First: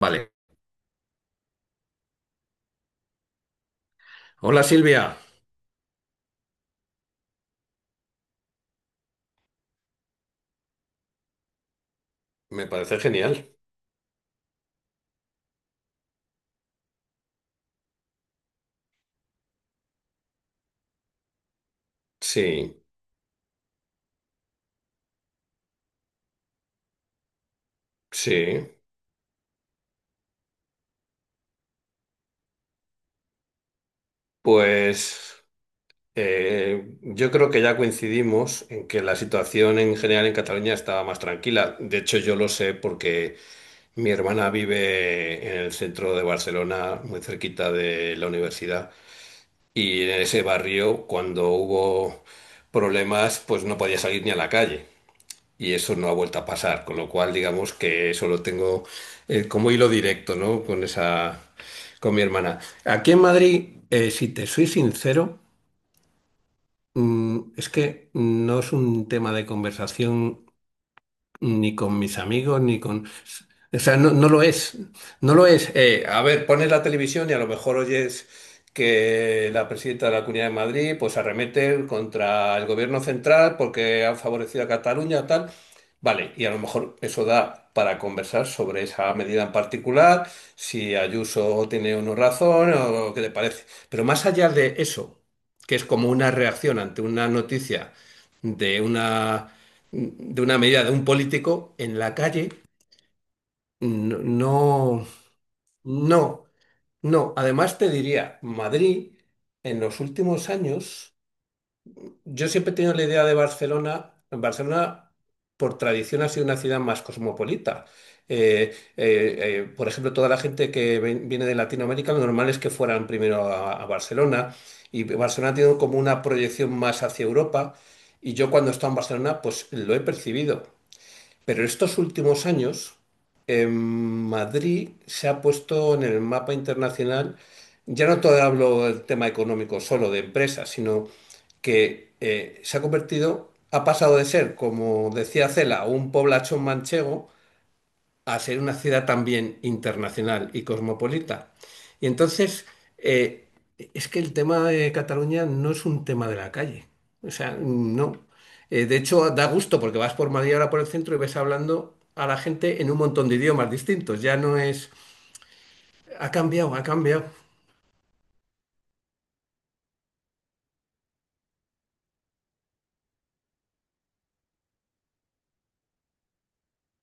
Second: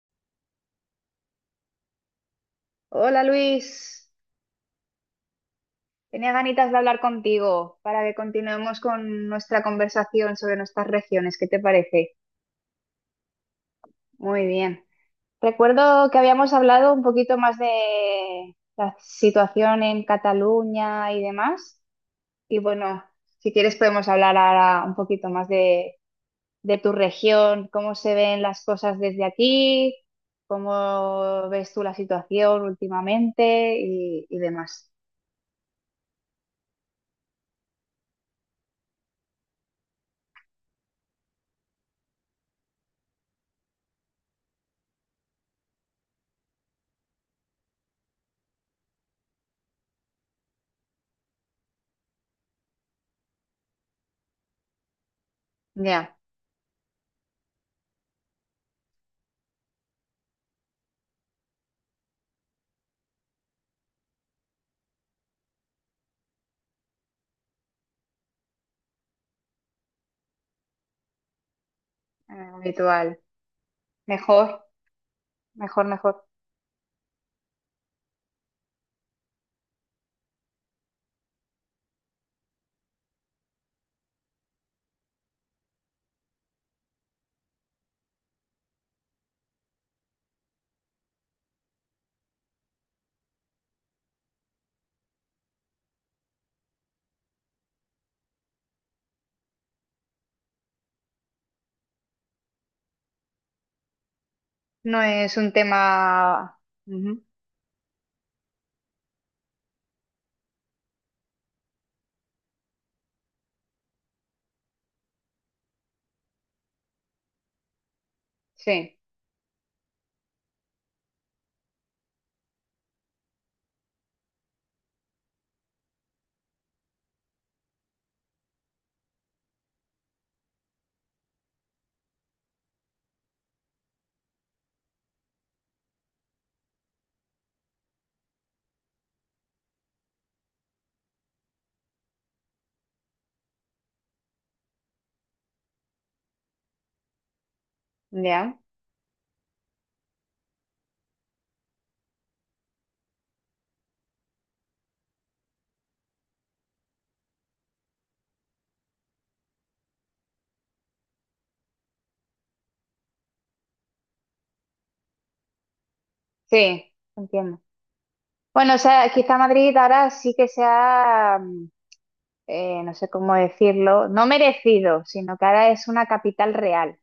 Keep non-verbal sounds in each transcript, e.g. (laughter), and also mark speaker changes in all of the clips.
Speaker 1: Vale.
Speaker 2: Hola Luis,
Speaker 1: Hola Silvia.
Speaker 2: tenía ganitas de hablar contigo para que continuemos con nuestra conversación sobre nuestras regiones. ¿Qué te parece?
Speaker 1: Me parece genial.
Speaker 2: Muy bien. Recuerdo que habíamos hablado un poquito más de la situación en Cataluña y demás. Y
Speaker 1: Sí,
Speaker 2: bueno, si quieres podemos hablar ahora un poquito más de tu región, cómo se ven las
Speaker 1: sí.
Speaker 2: cosas desde aquí, cómo ves tú la situación últimamente y demás.
Speaker 1: Pues yo creo que ya coincidimos en que la situación en general en Cataluña estaba más tranquila. De hecho, yo lo sé porque mi hermana vive en el centro de Barcelona, muy cerquita de la universidad. Y en ese barrio, cuando hubo problemas, pues no podía salir ni a la calle. Y eso no ha
Speaker 2: Ya,
Speaker 1: vuelto a pasar, con lo cual digamos que eso lo tengo como hilo directo, ¿no? Con esa, con mi hermana. Aquí en Madrid, si te soy sincero, es que no es un tema de conversación ni con mis amigos, ni con...
Speaker 2: habitual.
Speaker 1: O sea, no, no lo
Speaker 2: Mejor,
Speaker 1: es, no lo es.
Speaker 2: mejor,
Speaker 1: A
Speaker 2: mejor.
Speaker 1: ver, pones la televisión y a lo mejor oyes que la presidenta de la Comunidad de Madrid pues arremete contra el gobierno central porque han favorecido a Cataluña, tal. Vale, y a lo mejor eso da para conversar sobre esa medida en particular, si Ayuso tiene o no razón o qué te parece. Pero más allá de eso, que es como una reacción ante una noticia de una de una medida de un político en la calle, no,
Speaker 2: No
Speaker 1: no,
Speaker 2: es un
Speaker 1: no,
Speaker 2: tema... Ujú.
Speaker 1: no. Además te diría, Madrid en los últimos años, yo siempre he tenido la idea de Barcelona, Barcelona por tradición ha sido una ciudad más cosmopolita. Eh,
Speaker 2: Sí,
Speaker 1: eh, por ejemplo, toda la gente que viene de Latinoamérica, lo normal es que fueran primero a Barcelona y Barcelona tiene como una proyección más hacia Europa y yo cuando he estado en Barcelona, pues lo he percibido. Pero estos últimos años, en Madrid se ha puesto en el mapa internacional, ya no todo hablo del tema económico solo de empresas, sino que se ha convertido, ha pasado de ser, como decía Cela, un poblachón manchego a
Speaker 2: ya.
Speaker 1: ser una ciudad también internacional y cosmopolita. Y entonces, eh, es que el tema de Cataluña no es un tema de la calle. O sea, no. De hecho, da gusto porque vas por Madrid ahora por el centro y ves hablando a la gente en un montón de idiomas distintos. Ya no es... Ha cambiado, ha
Speaker 2: Sí,
Speaker 1: cambiado.
Speaker 2: entiendo. Bueno, o sea, quizá Madrid ahora sí que sea, no sé cómo decirlo, no merecido, sino que ahora es una capital real.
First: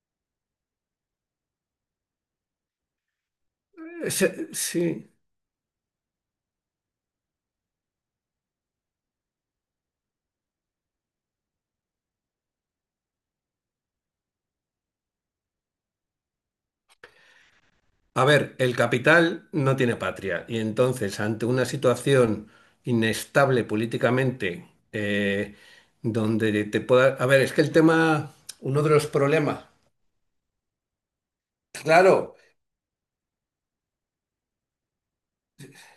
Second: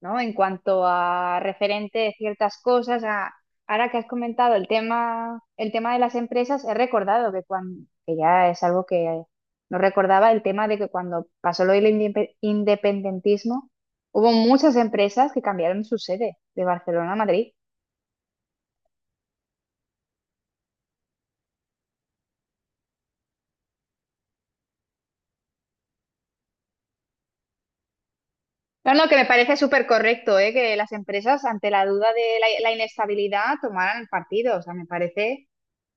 Speaker 2: ¿No? En cuanto a referente de ciertas cosas, ahora que has comentado
Speaker 1: Sí.
Speaker 2: el tema de las empresas, he recordado que cuando, que ya es algo que no recordaba, el tema de que cuando pasó lo del independentismo, hubo muchas empresas que cambiaron su sede de Barcelona a Madrid.
Speaker 1: A ver, el capital no tiene patria y entonces ante una situación inestable políticamente, donde te pueda... A ver, es que el tema, uno de
Speaker 2: No, no,
Speaker 1: los
Speaker 2: que me parece
Speaker 1: problemas,
Speaker 2: súper correcto, ¿eh? Que las empresas, ante la duda
Speaker 1: claro,
Speaker 2: de la inestabilidad, tomaran partido. O sea, me parece.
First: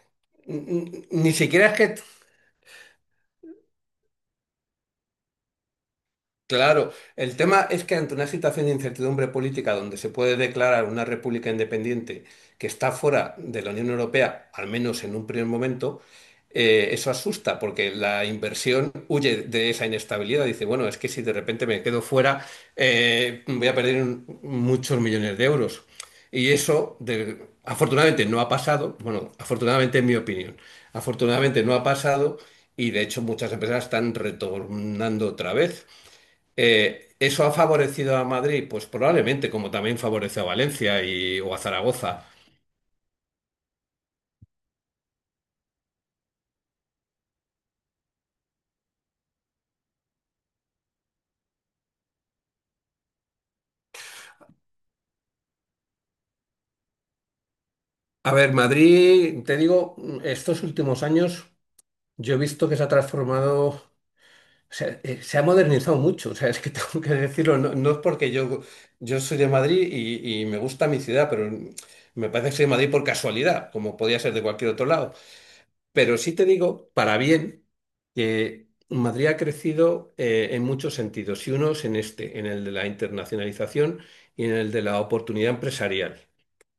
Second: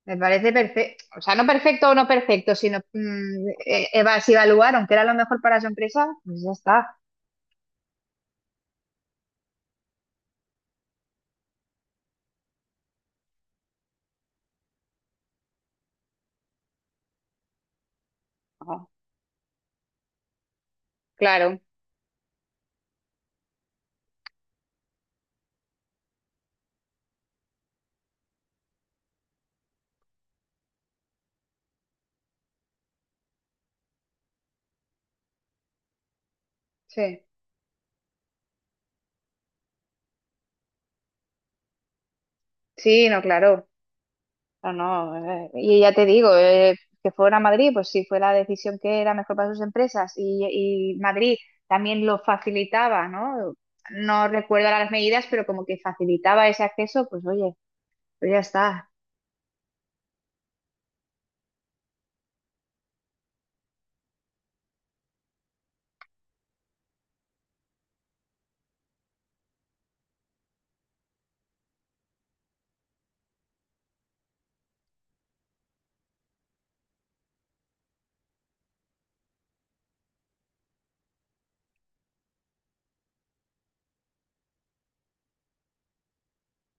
Speaker 2: Me parece perfecto, o
Speaker 1: ni
Speaker 2: sea, no
Speaker 1: siquiera es que...
Speaker 2: perfecto o no perfecto, sino mm, si evaluaron que era lo mejor para su empresa, pues ya
Speaker 1: Claro,
Speaker 2: está.
Speaker 1: el tema es que ante una situación de incertidumbre política donde se puede declarar una república independiente que está fuera de la Unión Europea, al menos en un primer momento, eso asusta porque la
Speaker 2: Ah,
Speaker 1: inversión huye de esa inestabilidad. Dice, bueno, es que si de
Speaker 2: claro,
Speaker 1: repente me quedo fuera, voy a perder muchos millones de euros. Y eso, afortunadamente, no ha pasado. Bueno, afortunadamente, en mi opinión, afortunadamente no ha pasado y de hecho muchas empresas están retornando otra vez.
Speaker 2: sí,
Speaker 1: ¿Eso ha favorecido a Madrid? Pues probablemente, como también favoreció a Valencia y, o a Zaragoza.
Speaker 2: sí, no, claro, no, no, y ya te digo, que fuera a Madrid, pues si fue la decisión que era mejor para sus empresas y Madrid también lo facilitaba, ¿no? No recuerdo ahora las medidas, pero como que facilitaba ese acceso, pues oye, pues
Speaker 1: A
Speaker 2: ya
Speaker 1: ver,
Speaker 2: está.
Speaker 1: Madrid, te digo, estos últimos años yo he visto que se ha transformado, o sea, se ha modernizado mucho, o sea, es que (laughs) tengo que decirlo, no, no es porque yo soy de Madrid y me gusta mi ciudad, pero me parece que soy de Madrid por casualidad, como podía ser de cualquier otro lado. Pero sí te digo, para bien, que Madrid ha crecido en muchos sentidos, y unos en este, en el de la internacionalización y en el de la oportunidad empresarial.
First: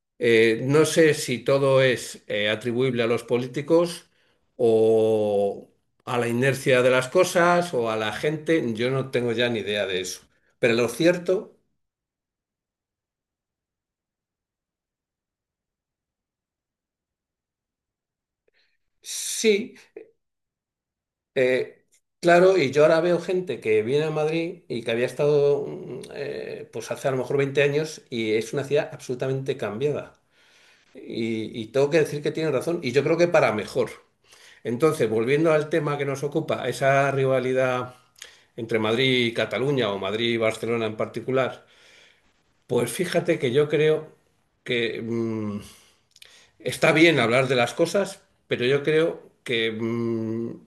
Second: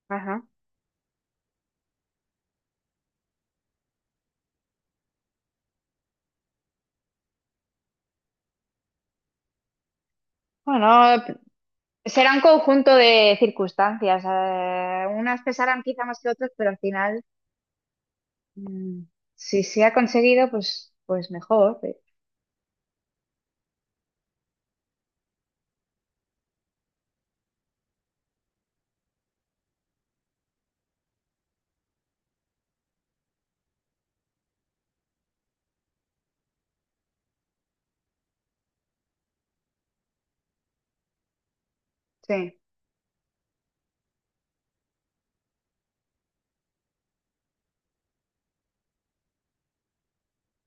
Speaker 2: Ajá.
Speaker 1: No sé si todo es atribuible a los políticos o a la inercia de las cosas o a la gente, yo no tengo ya ni idea de eso. Pero
Speaker 2: Bueno,
Speaker 1: lo cierto,
Speaker 2: será un conjunto de circunstancias. Unas pesarán quizá más que otras, pero al final, mm, si
Speaker 1: sí.
Speaker 2: se ha conseguido, pues, pues mejor.
Speaker 1: Eh,
Speaker 2: Eh,
Speaker 1: claro, y yo ahora veo gente que viene a Madrid y que había estado pues hace a lo mejor 20 años y es una ciudad absolutamente cambiada. Y tengo que decir que tiene razón, y yo creo que para mejor. Entonces, volviendo al tema que nos ocupa, esa rivalidad entre Madrid y Cataluña o Madrid y Barcelona en particular,
Speaker 2: sí.
Speaker 1: pues fíjate que yo creo que... está bien hablar de las cosas, pero yo creo que, mm,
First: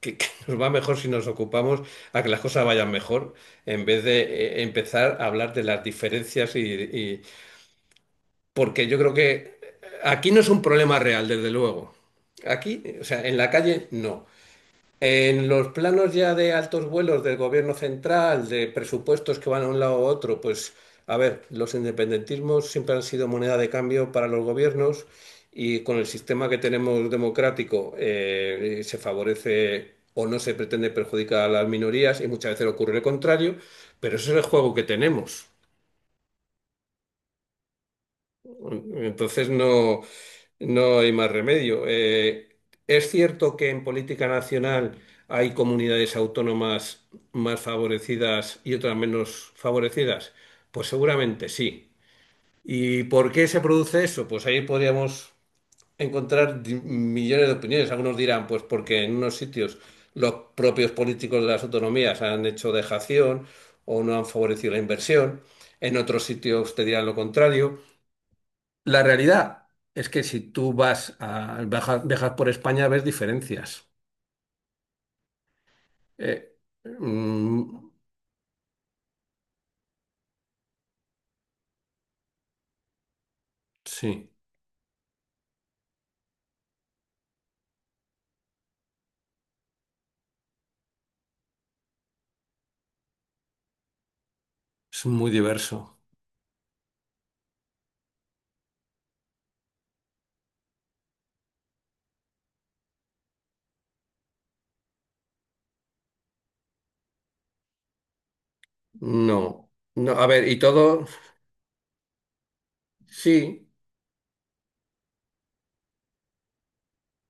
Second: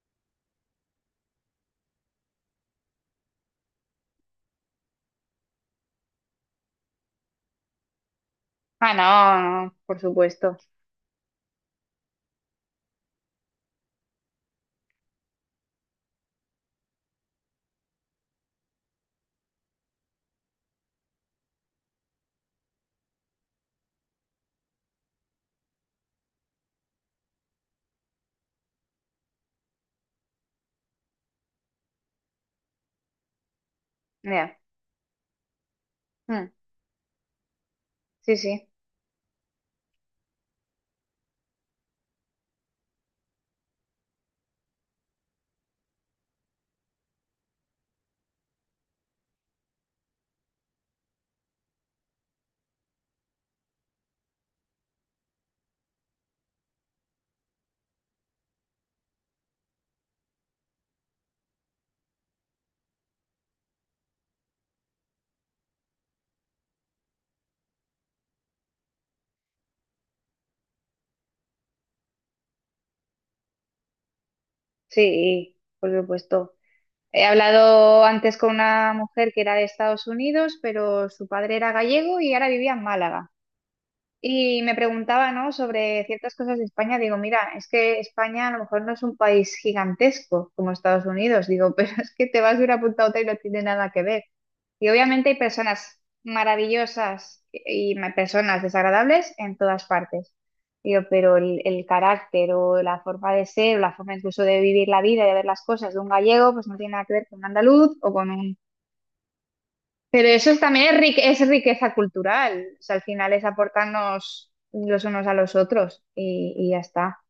Speaker 1: que, que (laughs) nos va mejor si nos ocupamos a que las cosas vayan mejor, en vez de empezar a hablar de las diferencias porque
Speaker 2: Ah,
Speaker 1: yo creo que
Speaker 2: no, no, por
Speaker 1: aquí no es
Speaker 2: supuesto.
Speaker 1: un problema real, desde luego. Aquí, o sea, en la calle no. En los planos ya de altos vuelos del gobierno central, de presupuestos que van a un lado u otro, pues a ver, los independentismos siempre han sido moneda de cambio para los gobiernos y con el sistema que tenemos democrático se favorece o no se pretende perjudicar a las minorías y muchas veces ocurre lo contrario, pero ese es el
Speaker 2: Ya.
Speaker 1: juego que tenemos.
Speaker 2: Mm, sí, sí,
Speaker 1: Entonces no, no hay más remedio. Es cierto que en política nacional hay comunidades autónomas más favorecidas y otras menos favorecidas. Pues seguramente sí. ¿Y por qué se produce eso? Pues ahí podríamos encontrar millones de opiniones. Algunos dirán, pues porque en unos sitios los propios políticos de las autonomías han hecho dejación o no han favorecido la inversión. En otros sitios te dirán lo contrario. La realidad es que si tú vas a, viajas, viajas por España ves diferencias.
Speaker 2: sí, por supuesto.
Speaker 1: Eh,
Speaker 2: He
Speaker 1: mm,
Speaker 2: hablado antes con una mujer que era de Estados Unidos, pero su padre era gallego y ahora vivía en Málaga.
Speaker 1: sí,
Speaker 2: Y me preguntaba, ¿no? Sobre ciertas cosas de España. Digo, mira, es que España a lo mejor no es un país gigantesco como Estados Unidos. Digo, (laughs) pero es que te vas de una punta a otra y no tiene nada que ver. Y
Speaker 1: es
Speaker 2: obviamente
Speaker 1: muy
Speaker 2: hay
Speaker 1: diverso.
Speaker 2: personas maravillosas y personas desagradables en todas partes. Digo, pero el carácter o la forma de ser, o la forma incluso de vivir la vida, de ver las cosas de un gallego, pues no tiene nada que ver con un andaluz o con un.
Speaker 1: No, no, a
Speaker 2: Pero
Speaker 1: ver,
Speaker 2: eso
Speaker 1: y
Speaker 2: es, también es,
Speaker 1: todo,
Speaker 2: es riqueza cultural. O sea, al final es
Speaker 1: sí,
Speaker 2: aportarnos los unos a los otros y ya está.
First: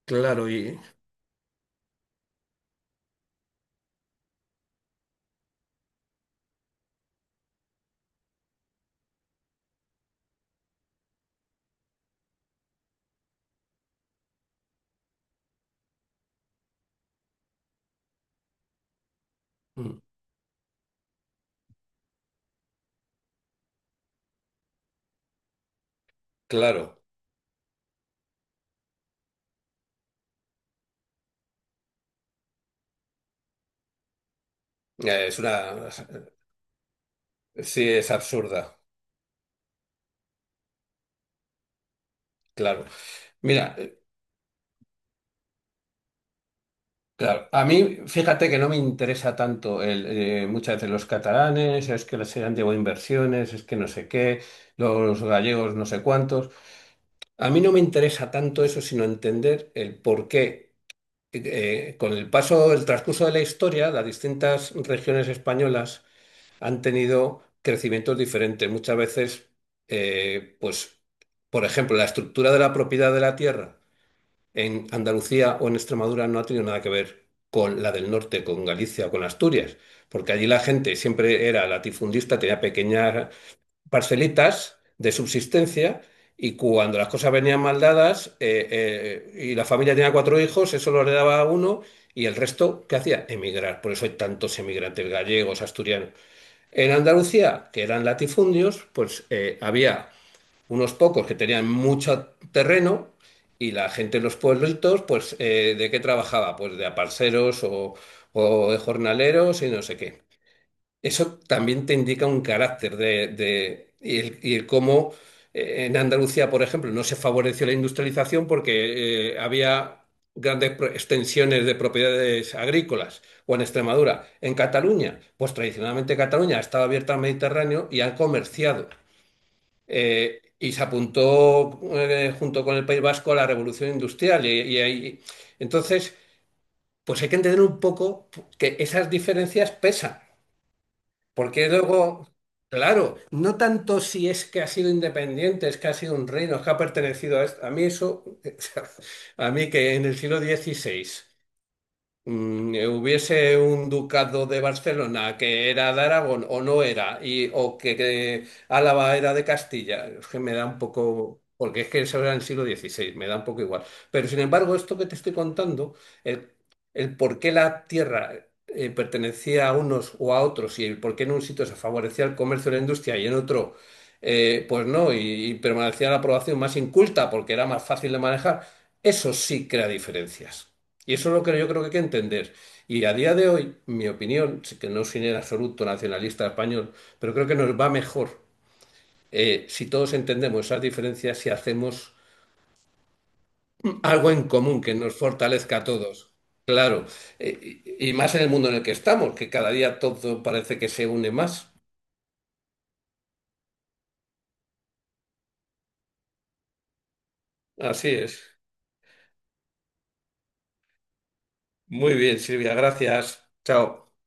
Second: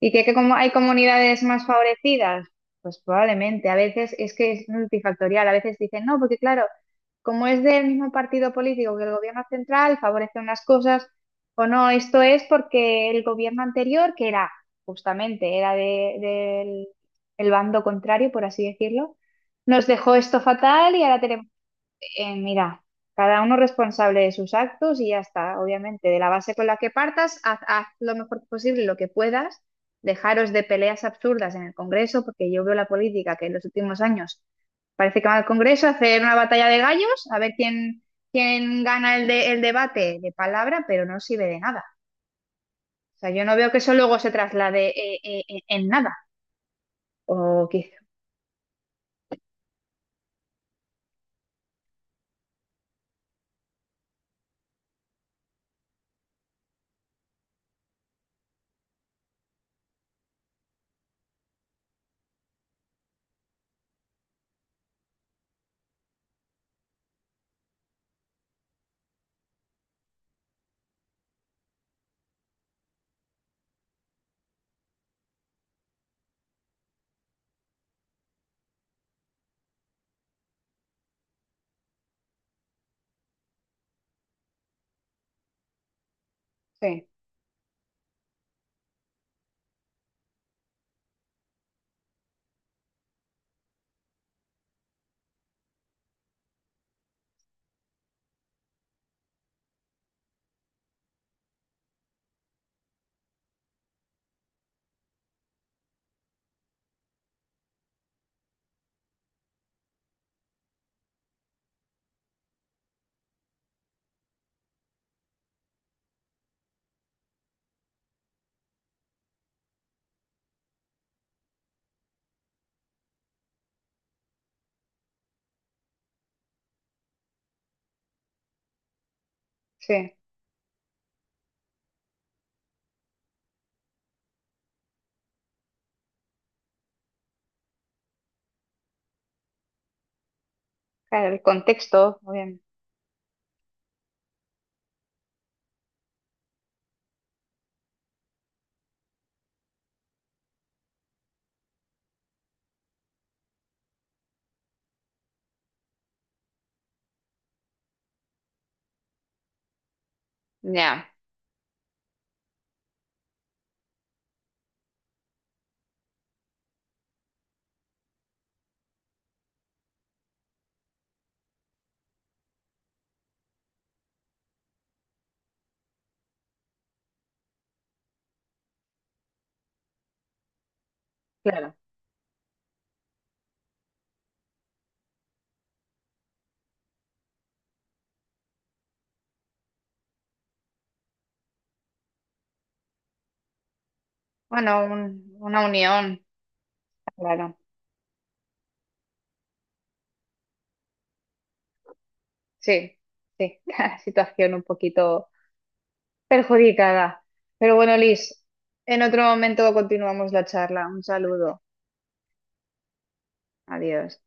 Speaker 2: ¿Y que
Speaker 1: claro,
Speaker 2: como hay comunidades más favorecidas? Pues probablemente. A veces es que es multifactorial. A veces dicen, no, porque claro, como es del mismo partido político que el gobierno central, favorece unas cosas. O no, esto es porque el gobierno anterior, que era justamente, era del el bando contrario, por así decirlo, nos
Speaker 1: mm,
Speaker 2: dejó esto fatal y ahora tenemos mira, cada uno responsable de sus actos y ya está, obviamente. De la base con la que
Speaker 1: claro.
Speaker 2: partas, haz, haz lo mejor posible, lo que puedas. Dejaros de peleas absurdas en el Congreso, porque yo veo la política que en los últimos años parece que va
Speaker 1: Es
Speaker 2: al Congreso a
Speaker 1: una...
Speaker 2: hacer una batalla de gallos, a ver
Speaker 1: Sí,
Speaker 2: quién,
Speaker 1: es absurda,
Speaker 2: quién gana el, el debate de palabra, pero no sirve de nada.
Speaker 1: claro.
Speaker 2: O sea, yo no veo
Speaker 1: Mira,
Speaker 2: que eso luego se traslade en nada.
Speaker 1: claro, a
Speaker 2: O quiz-.
Speaker 1: mí fíjate que no me interesa tanto el, muchas veces los catalanes, es que les han llevado inversiones, es que no sé qué, los gallegos no sé cuántos. A mí no me interesa tanto eso, sino entender el por qué, con el paso, el transcurso de la historia, las distintas regiones españolas han tenido crecimientos diferentes. Muchas veces, pues, por ejemplo, la estructura de la propiedad de la tierra en Andalucía o en Extremadura no ha tenido nada que ver con la del norte, con Galicia o con Asturias, porque allí la gente siempre era latifundista, tenía pequeñas parcelitas de subsistencia y cuando
Speaker 2: Sí,
Speaker 1: las cosas venían mal dadas y la familia tenía cuatro hijos, eso lo heredaba a uno y el resto, ¿qué hacía? Emigrar. Por eso hay tantos emigrantes gallegos, asturianos. En Andalucía, que eran latifundios, pues había unos pocos que tenían mucho terreno y la gente en los pueblitos, pues ¿de qué trabajaba? Pues de aparceros o de jornaleros y no sé qué. Eso también te indica un carácter y el cómo en Andalucía, por ejemplo, no se favoreció la industrialización porque había grandes extensiones de propiedades agrícolas, o en Extremadura. En Cataluña, pues tradicionalmente Cataluña ha estado abierta al Mediterráneo y ha comerciado.
Speaker 2: sí.
Speaker 1: Y se apuntó junto con el País Vasco a la revolución industrial. Entonces, pues hay que entender un poco que esas diferencias pesan.
Speaker 2: Claro, el
Speaker 1: Porque
Speaker 2: contexto,
Speaker 1: luego,
Speaker 2: obviamente.
Speaker 1: claro, no tanto si es que ha sido independiente, es que ha sido un reino, es que ha pertenecido a esto. A mí eso, (laughs) a mí que en el siglo XVI. Hubiese un ducado de Barcelona que era de Aragón o no era, o que Álava era de Castilla, es que me da un
Speaker 2: Ya,
Speaker 1: poco, porque es que eso era en el siglo XVI, me da un poco igual. Pero sin embargo, esto que te estoy contando, el, el por qué la tierra pertenecía a unos o a otros y el por qué en un sitio se favorecía el comercio y la industria y en otro, pues no, y permanecía la población más inculta porque era más fácil de manejar, eso sí crea diferencias. Y eso es lo que yo
Speaker 2: claro.
Speaker 1: creo que hay que entender. Y a día de hoy, mi opinión, sí que no soy en absoluto nacionalista español, pero creo que nos va mejor si todos entendemos esas diferencias, si hacemos algo en común
Speaker 2: Bueno,
Speaker 1: que nos
Speaker 2: una
Speaker 1: fortalezca a
Speaker 2: unión,
Speaker 1: todos. Claro,
Speaker 2: claro.
Speaker 1: eh, y más en el mundo en el que estamos, que cada día todo parece que se une más.
Speaker 2: Sí, sí, (laughs) la situación un poquito perjudicada. Pero bueno,
Speaker 1: Así
Speaker 2: Liz,
Speaker 1: es.
Speaker 2: en otro momento continuamos la charla. Un saludo.
Speaker 1: Muy bien, Silvia, gracias. Chao.
Speaker 2: Adiós.